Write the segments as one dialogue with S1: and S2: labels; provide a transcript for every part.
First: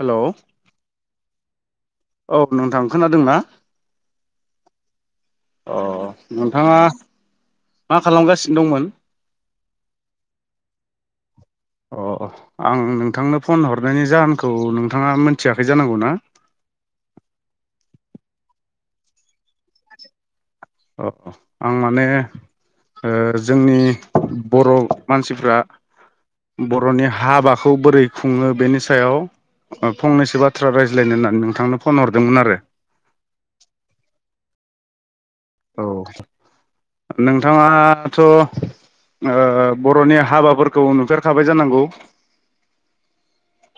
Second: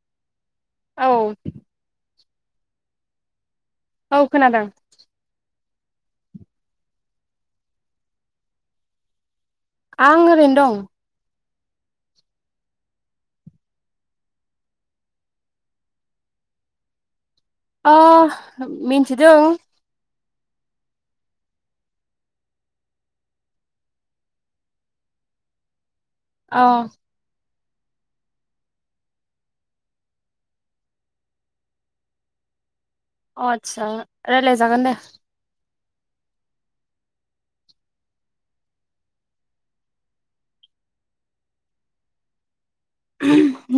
S1: हेल'
S2: औ
S1: औ नोंथां खोनादोंना
S2: औ खोनादों
S1: अ नोंथाङा मा खालामगासिनो दंमोन?
S2: आं ओरैनो दं
S1: अ आं नोंथांनो फन हरनायनि जाहोनखौ नोंथाङा मोनथियाखै जानांगौ ना
S2: मिथिदों
S1: अ आं माने जोंनि बर' मानसिफ्रा
S2: अ
S1: बर'नि हाबाखौ खौ बोरै खुङो बेनि सायाव फंनैसो बाथ्रा रायज्लायनो होननानै नोंथांनो फन हरदोंमोन आरो
S2: अ आस्सा राज्लाय जागोन दे
S1: औ नोंथाङाथ' बर'नि हाबाफोरखौ नुफेरखाबाय जानांगौ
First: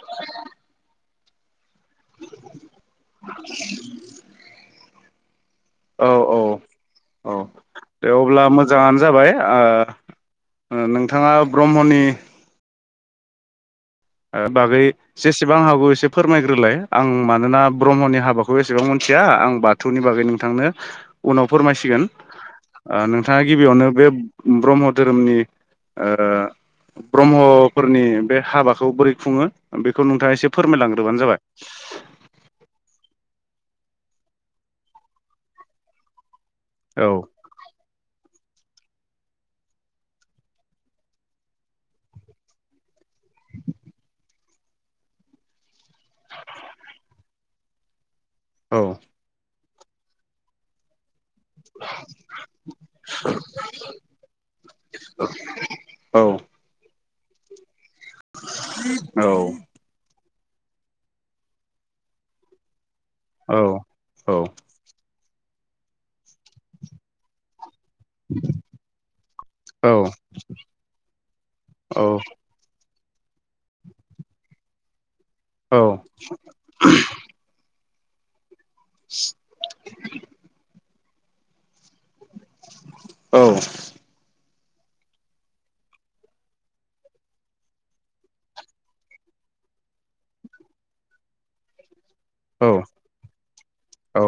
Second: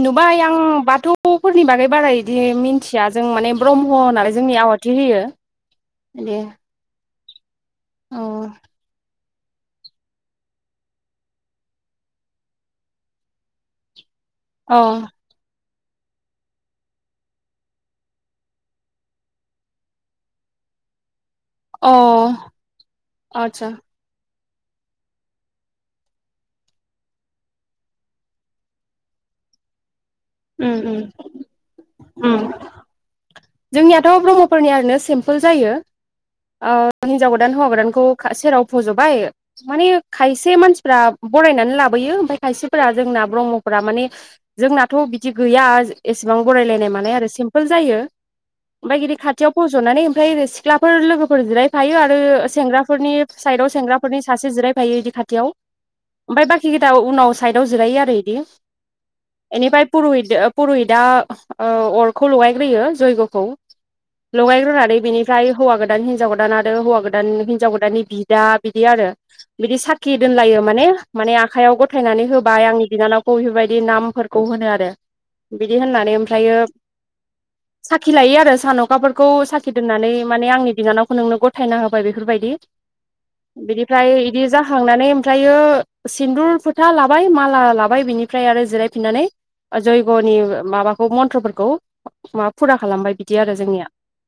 S2: नुबाय आं बाथौफोर सोरनि बागै बारा बिदि मिन्थिया जों माने ब्रह्म नालाय जोंनिया आहुथि गियो
S1: औ औ
S2: दे
S1: औ दे अब्ला मोजाङानो जाबाय नोंथाङा ब्रह्मनि
S2: औ
S1: बागै जेसेबां हागौ एसे फोरमायग्रोलाय आं मानोना ब्रह्मनि हाबाखौ एसेबां मिथिया आं बाथौनि बागै नोंथांनो उनाव
S2: औ
S1: फोरमायसिगोन नोंथाङा
S2: आदसा
S1: गिबियावनो बे ब्रह्म धोरोमनि ब्रह्मफोरनि बे हाबा बोरै खुङो बे खौ नोंथाङा एसे
S2: उम उम
S1: फोरमायलांग्रोबानो जाबाय
S2: उम जोंनियाथ' ब्रह्मफोरनिया ओरैनो सिम्पोल जायो औ हिन्जाव गोदान हौवा गोदानखौ सेराव फज'बाय माने खायसे मानसिफ्रा बरायनानै लाबोयो ओमफफ्राय खायसेफोरा जोंना ब्रह्मफोरा माने जोंनाथ' बिदि गैया एसेबां बरायलायनाय मानाय आरो सिम्पोल जायो
S1: औ
S2: बमिर खाथियाव फज'नानै ओमफ्राय सिख्लाफोर लोगो जिरायफायो आरो सेंग्राफोरनि साइद आ सेंग्राफोरनि सासे जिरायफायो बिदि खाथियाव
S1: औ
S2: ओमफ्राय बाखि गदा उनाव साइदआव ज
S1: औ
S2: बिनि पुरुहिता अरखौ लगायग्रोयो जय
S1: औ औ
S2: लगायग्रोनानै बिनि फओफ्राय हौवा गोानिनजाव गोदान आरो हौव गोदान हिनजाव गोदान बि दानि बिदा बिदि आरो बिदि साखि दोनलायो माने माने आखाइायाव
S1: औ
S2: गथायनानै होबाय आं बिनानावखौ बेफोरबायदि नामफोरखौ होनो आरो बिदि
S1: औ
S2: होननानै ओमफ्रायो ाखि लायो आरो सान'खाफोरखौ साखि दोननानै माने आंनि बिनानाव नोंनो गथायना होबाय बे बेफोरबायदि बिनिफ्राय बिदि जाहांनानै ओमफ्रायो सिन्दुर फोथा लाबाय माला लाबाय बिनिफ्राय आरो जिरायफिननानै जयग'नि माबाखौ मन्थ्रफोरखौ म फुरा खालामबाय बिदि आरो जोंनिया
S1: औ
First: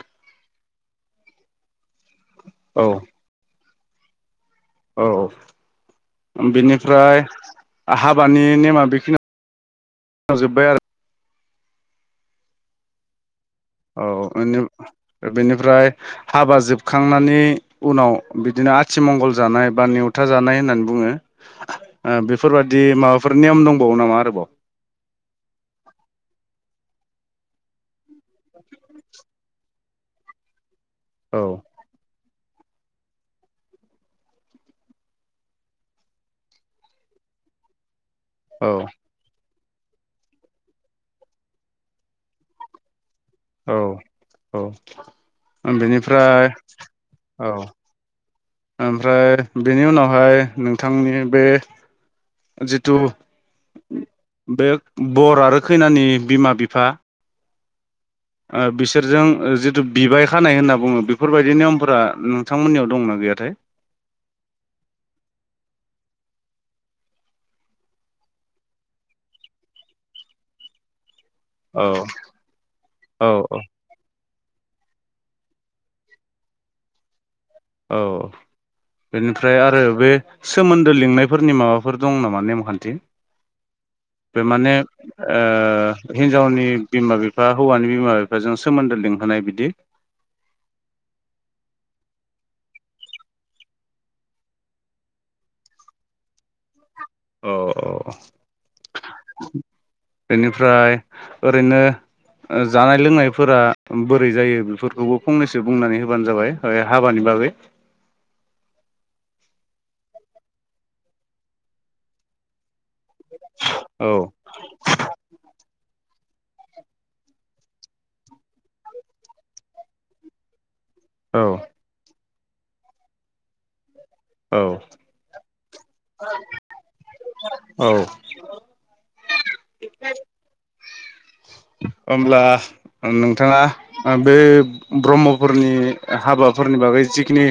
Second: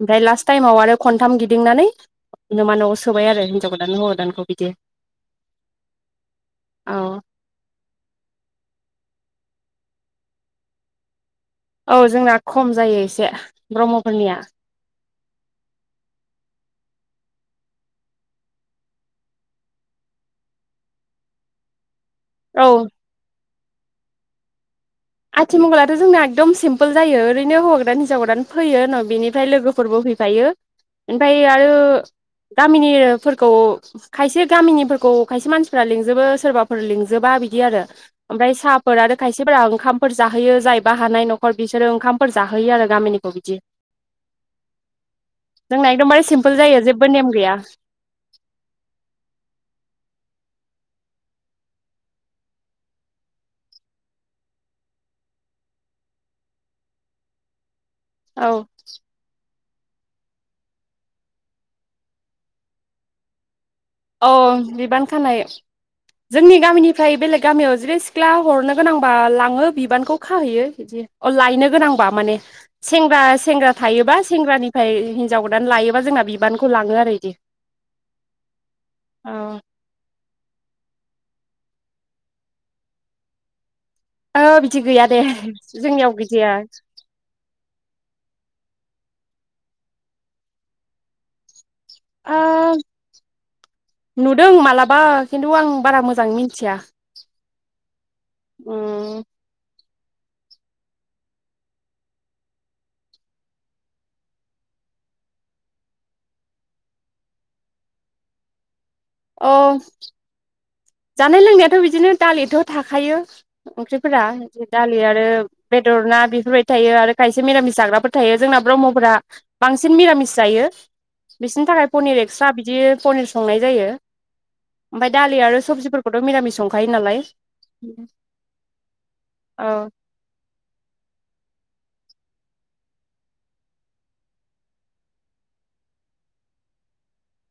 S2: ओमफ्राय लास्ट टाइमाव आरो खनथाम गिदिंनानै न मा न'आव सोबाय आरो हिनजावखौ दानोखौ
S1: औ
S2: औ
S1: बिनिफ्राय हाबानि नेमा बेखिनि जोबायार
S2: औ जोंना खम जायो एसे
S1: औ
S2: ब्रह्मफोरनिया
S1: बेनिफ्राय हाबा जोबखांनायनि उनाव बिदिनो आथिमंगल जानाय बा नेवथा जानाय होननानै बुङो
S2: औ
S1: बेफोरबायाददि माबाफोर नेयम दंबावो नामा आरोबाव
S2: आथिमंगलाथ' जोंना एकदम सिम्पोल सोल जायो ओरैनो हौा गोदान हिनजाव गोदान फैयो उनाव बिनिफ्राय लोगोफोरबो हैफायो
S1: औ
S2: बाय आयु गामिनिफोरखौ खायसे गामिनिफोरखौ खायसे मानसिफ्रा लिंजोबो सोरबाफोर लिंजोबा बिदि आरो ओमफ्राय
S1: औ
S2: साहाफोर आरो खायसे फोरा ओंखाम फोर जाहोयो जायब हानाय न'खर बिसोरो ओंखामफोर जाहोयो आरो गामिनि
S1: औ औ
S2: जोंना एकदमबारे
S1: बेनिफ्राय
S2: सिम्पोल जायो जेबो नेम
S1: औ
S2: गैया
S1: ओमफ्राय बेनि उनावहाय नों थांनि बे जिथु बे बर आरो खैनानि बिमा बिफा
S2: औ
S1: बिसोरजों जि बिबाय खानाय होनना बुङो बेफोरबायदि नियमफोरा नोंथांमोननियाव दंना गैयाथाय
S2: औ बिबान खानाय जोंनि गामिनिफ्राय बेलेग गामियाव जिरै सिख्ला हरनो गोनांबा लाङो बिबानखौ खाहैयो बिदि अ लायनो
S1: औ
S2: गोनांबा माने सेंग्रा
S1: औ
S2: सेंग्रा थायोबा सेंग्रानिफ्राय हिन्जाव गोदान लायोबा जोंना बिबानखौ लाङो आरो इदि
S1: औ
S2: औ
S1: बेनिफ्राय आरो बे सोमोन दो लिंनायफोरनि माबाफोर दं नामा नेमखान्थि
S2: ओ
S1: बे माने
S2: बिदि गैया दे जोंनियाव
S1: ओ
S2: गैजाया
S1: हिनजावनि बिमा बिफा हौवानि बिमा बिफा जों सोमोन्दो लिंहोनाय बिदि
S2: ओ नुदों मालाबा खिन्थु आं बारा मोजां मिथिया
S1: औ औ
S2: उम
S1: बेनिफ्राय ओरैनो जानाय लोंनायफोरा बोरै जायो बेफोरखौबो फंनैसो बुंनानै होबानो जाबाय हाबानि बागै
S2: औ जानाय लोंनायाथ' बिदिनो दालिथ' थाखायो
S1: औ
S2: ओंख्रिफोरा जे दालि आरो बेदर ना बेफोरबायदि थायो आरो खायसे मिरामिस जाग्राफोर थायो जोंना ब्रह्मफोरा बांसिन मिरामिस जायो।
S1: औ
S2: बिसोरनि थाखाय पनिर स्रा बिदि पनिर संनाय जायो
S1: औ
S2: ओमफाय दालि आरो सबजिफोरखौथ' निरामिस संखायो नालाय
S1: औ
S2: औ
S1: ओमब्ला नोंथाङा बे ब्रह्मफोरनि हाबाफोरनि बागै जिखिनि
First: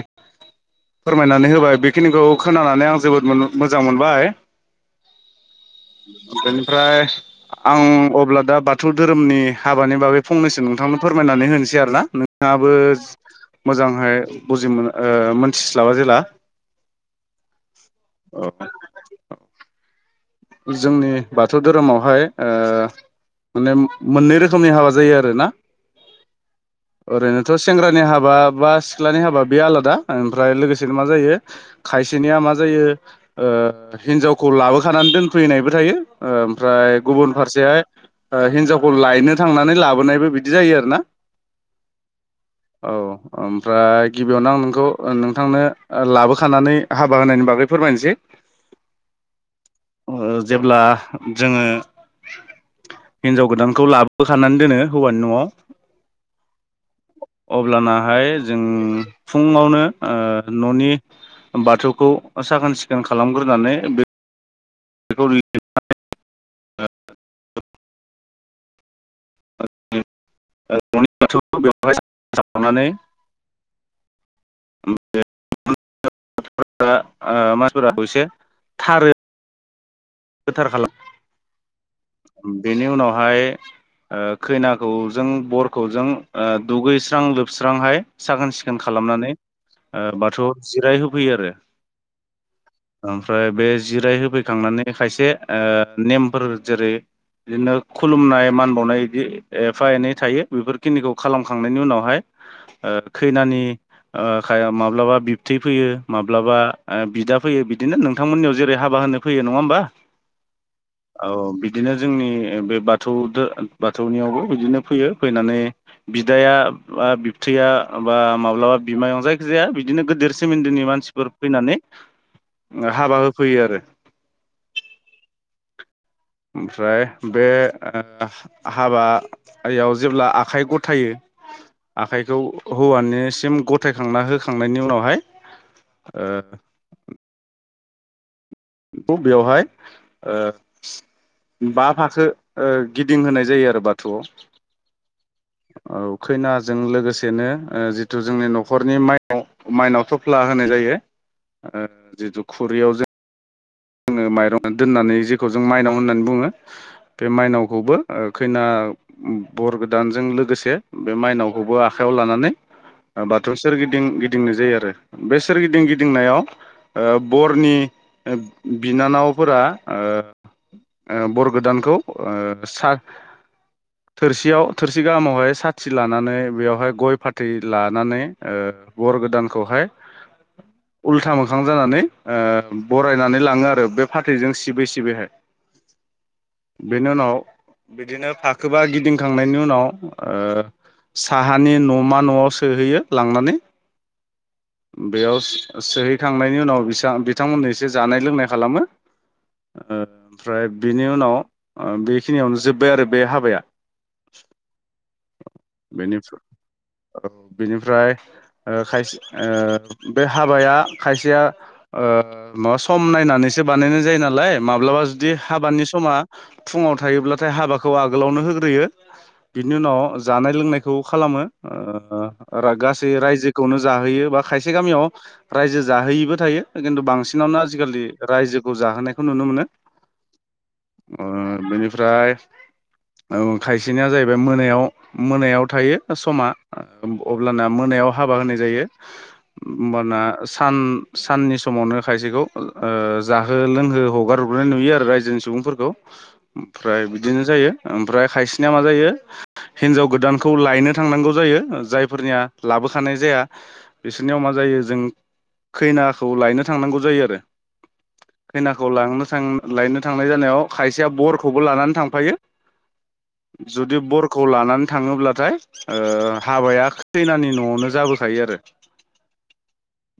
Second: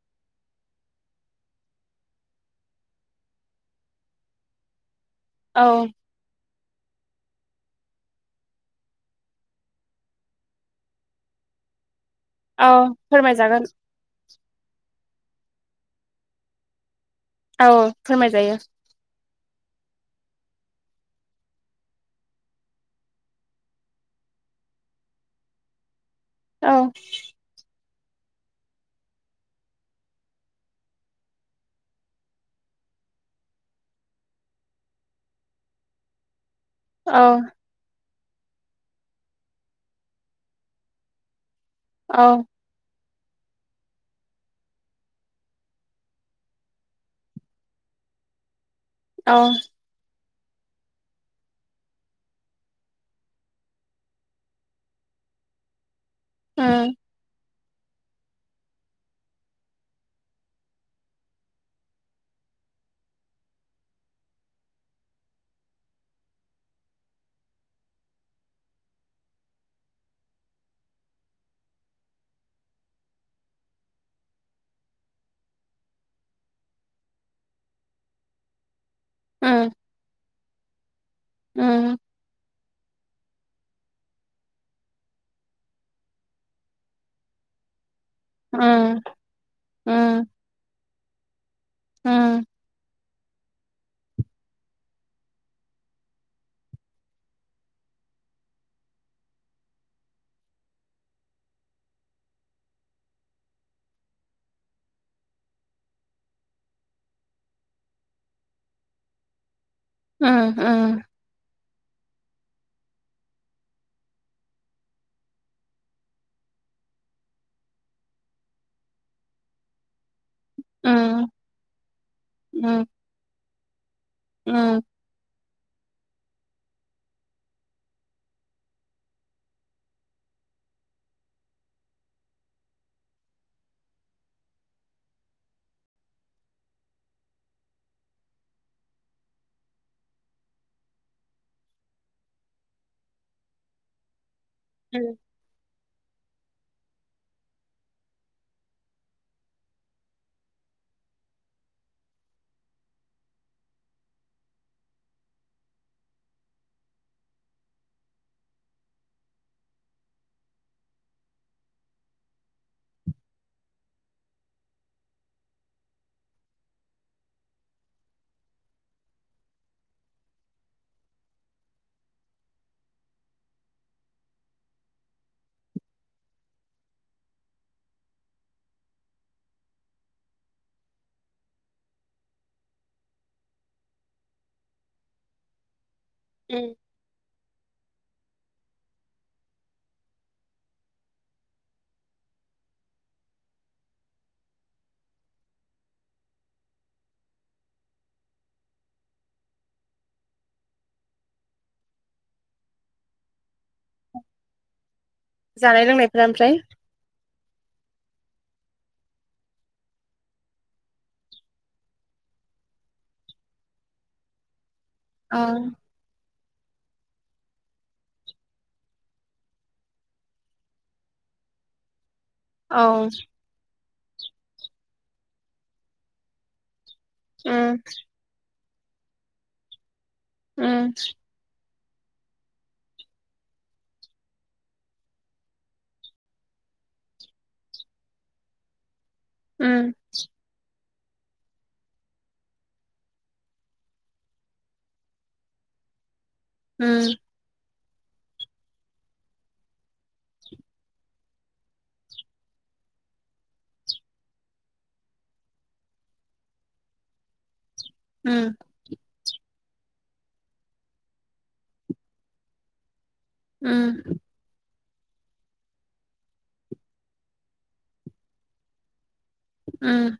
S1: फोरमायनानै होबाय बेखिनिखौ खोनानानै आं जोबोद मोजां मोनबाय
S2: औ
S1: [unintelligible] ओमफ्राय आं अब्ला दा बाथौ धोरोमनि हाबानि बाबै फंनैसो नोंथांमोन फोरमायनानै होनोसै आरोना
S2: औ
S1: नाबो
S2: फोरमायजागोन
S1: मोजांहाय बुजि मो मिथिस्लाबा जेला
S2: अ फोरमायजायो
S1: जोंनि बाथौ धोरोमावहाय ओ माने मोननै रोखोमनि हाबा जायो आरोना
S2: औ
S1: ओरैनोथ सेंग्रा नि हाबा बा सिख्लानि हाबा, बे आलादा। ओमफ्राय लोगोसेनो मा जायो, खायसेनिया मा जायो, ओ हिनजावखौ लाबोखानानै दोन फैनायबो थायो। ओम फ्राय
S2: औ
S1: गुबुन फारसेहाय ओ हिनजावखौ लायनो थांनानै लाबोनायबो बिदि जायो आरो ना।
S2: औ।
S1: औ। ओमफ्राय गिबियावनो आं नोंखौ नोंथांनो ओ लाबोखानानै हाबा होनायनि बागै फोरमायनोसै।
S2: औ।
S1: ओ, जेब्ला जोङो हिन्जाव गोदानखौ लाबोखानानै दोनो हौवानि न'आव।
S2: ओ।
S1: अब्लानाहाय जों फुङावनो ओ न'नि बाथौखौ साखोन सिखोन खालामग्रोनानै बे बेखौ‌ [unintelligible] [unintelligible] [unintelligible] एसे थारो।
S2: उम
S1: गोथार
S2: उम
S1: खालाम [inaudible] बेनि उनावहाय ओ खैनाखौजों बरखौजों ओ दुगैस्रां लोबस्रांहाय साखोन सिखोन
S2: उम
S1: खालामनानै ओ
S2: उम
S1: बाथौआव जिराय हो फैयो आरो।
S2: [inaudible]
S1: ओमफ्राय बे जिराय होफैखांनानै बे खायसे‌ ओ नेमफोर जेरै बिदिनो खुलुमनाय, मान बावनाय इदि एफा एनै थायो। बेफोरखिनिखौ खालामखांनायनि उनावहाय ओ खाया खैनानि माब्लाबा बिबथै फैयो, माब्लाबा बिदा फैयो, बिदिनो नोंथांमोननियाव जेरै हाबा होनो फैयो, नङा होमबा?
S2: उम उम।
S1: दिनो जोंनि बे बाथौ दो बाथौनियावबो बिदिनो फैयो। फैनानै बिदाया बा बिबथैया बा माब्लाबा बिमायं जायखिजाया बिदिनो गोदोर सो सोमोनदोनि
S2: उम
S1: मानसिफोर फैनानै
S2: उम
S1: हाबा होफैयो आरो।
S2: उम।
S1: ओमफ्राय बे हाबायाव जेब्ला आखाइ गथायो आखाइखौ हौवानिसिम गथायखांना होखांनायनि उनावहाय ओ बेखौ बेवहाय ओ बा फाखो ओ‌ गिदिंहोनाय जायो आरो बाथुवाव।
S2: [inaudible]
S1: औ खैनाजों लोगोसेनो ओ जिथु जोंनि न'खरनि माइनाव माइनाव थफ्ला होनाय जायो ओ जिथु खुरैयाव जोङो माइरं दोननानै जेखौ जों माइनाव होननानै बुङो। बे माइनावखौबो ओ खैना बर गोदानजों लोगोसे बे माइनावखौबो आखाइयाव लानानै बाथौ सोरगिदिं गिदिंनाय जायो आरो। बे सोरगिदिं गिदिंनायाव ओ‌ बरनि ओ बिनानावफोरा ओ ओ बर गोदानखौ ओ साथ थोरसियाव थोरसि गाहामावहाय साथि लानानै बेयावहाय गय फाथै लानानै ओ बर गोदानखौहाय उल्था मोखां जानानै बरायनानै लाङो आरो बे फाथैजों सिबोै सिबैहाय।
S2: उम
S1: बेनि उनाव बिदिनो फाखोबा गिदिंखांनायनि उनाव ओ साहानि न'मा न'आव सोहैयो लांनानै। बेयाव सोहैखांनायनि उनाव बिसां बिथांमोननि एसे जानाय लोंनाय खालामो। ओमफ्राय बिनि उनाव ओ बेखिनियावनो जोब्बाय आरो बे हाबाया।
S2: जानाय
S1: बेनि
S2: लोंनायफोरा
S1: [unintelligible]
S2: ओमफ्राय
S1: औ बेनिफ्राय ओ खायसे ओ‌ बे हाबाया खायसेया ओ [unintelligible] सम नायनानैसो बानायनाय जायो नालाय। माब्लाबा जुदि
S2: औ
S1: हाबानि समा फुङाव थायोब्लाथाय हाबाखौ आगोलावनो होग्रोयो बिनि उनाव जानाय लोंनायखौ खालामो। ओ रा
S2: औ
S1: गासै रायजोखौनो जाहोयो बा खायसे गामियाव रायजो जाहैयिबो थायो। खिन्थु बांसिनावनो
S2: उम
S1: आजिखालि रायजो खौशजाहोनायखौ नुनो मोनो।
S2: उम
S1: [inaudible] ओ बेनिफ फ्राय खायसेनिया जाहैबाय मोनायाव मोनायाव थायो समा अब्लाना मोनायाव हाबा होनाय जायो।
S2: उम
S1: ओमबाना सान साननि समावनो खायसेखौ ओ जाहो लोंहो हगार हरग्रोनाय नुयो आरो रायजोनि सुबुंफोरखौ ओमफ्राय
S2: उम
S1: बिदिनो जायो। ओमफ्राय खायसेनिया मा जायो हिन्जाव गोदानखौ लायनो थांनांगौ जायो जायफोरनिया लाबोखानाय जाया बिसोरनियाव मा जायो जों खैनाखौ लायनो थांनांगौ जायो आरो। खैनाखौ लांनो थां [unintelligible] लायनो थांनाय जानायाव खायसेया बरखौबो लानानै थांफायो। जुदि
S2: उम
S1: बरखौ लानानै थाङोब्लाथाय ओ हाबाया खैनानि न'आवनो जाबोखायो आरो।
S2: उम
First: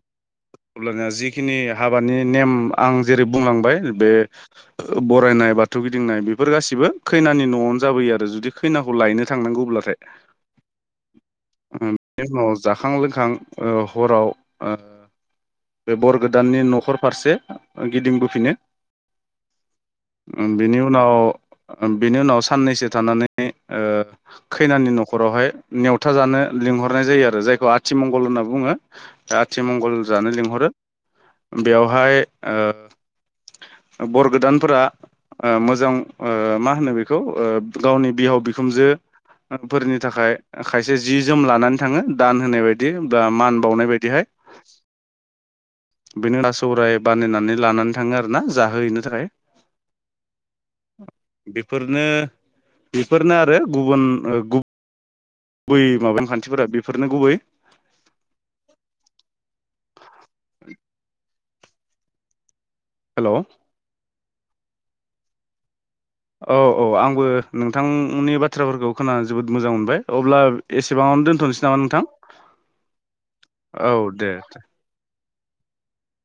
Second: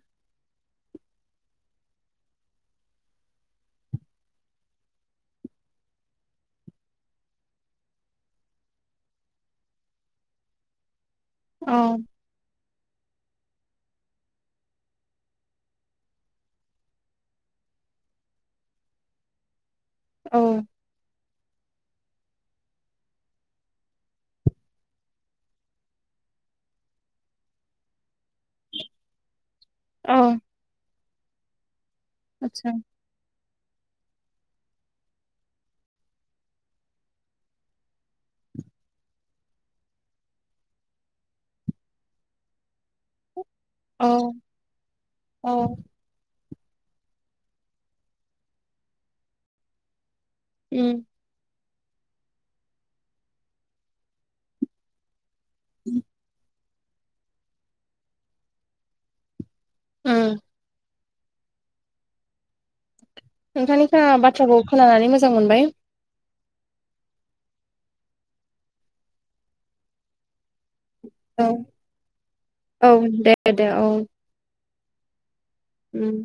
S1: अब्लानिया जिखिनि हा बानि नेम आं जेरै बुंलांबाय बे बरायनाय बाथौ गिदिंनाय बेफोर गासिबो खैनानि न'आवनो जाबोयो आरो जुदि खैनाखौ लायनो थांनांगौब्लाथाय। [inaudible] उम
S2: औ
S1: बेनि उनाव जाखां लोंखां हराव बे बर गोदाननि न' खर फारसे गिदिंबोफिनो।
S2: औ
S1: उम बेनि उनाव ओ बिनि उनाव साननैसो थानानै ओ खैनानि न'खरावहाय नेवथा जानो लिंहरनाय जायो आरो जायखौ आथि मं गल होनना बुङो दाशआथिमंगल
S2: औ
S1: जानो लिंहरो। बेयाव हाय
S2: आतसा
S1: ओ बर गोदानफोरा आ मोजां ओ मा होनो बेखौ गावनि बिहाव बिखुनजोफोरनि थाखाय खायसे जि जोम लानानै थाङो दान होनाय बाय दि बा मान बावनाय बायदिहाय
S2: औ औ
S1: सौराय बानायनानै लानानै थाङो आरो ना जाहोहैनो थाखाय।
S2: उम
S1: फोरनो बेफोरनो आरो गुबुन ओ गुब बै माबानि खान्थिफोरा बेफ फोरनो गुबै
S2: उम
S1: [inaudible] हेलौ
S2: नोंथांनिखौ बाथ बाथ्राखौ खोनानानै मोजां मोनबाय।
S1: औ औ आंबो नोंथांनि बाथ्राफोरखौ खोनानै जोबोद मोजां मोनबाय अब्ला। एसेबांआवनो
S2: औ
S1: दोनथ'नोसै नामा नोंथां
S2: औ दे दे
S1: औ दे दे।
S2: उम।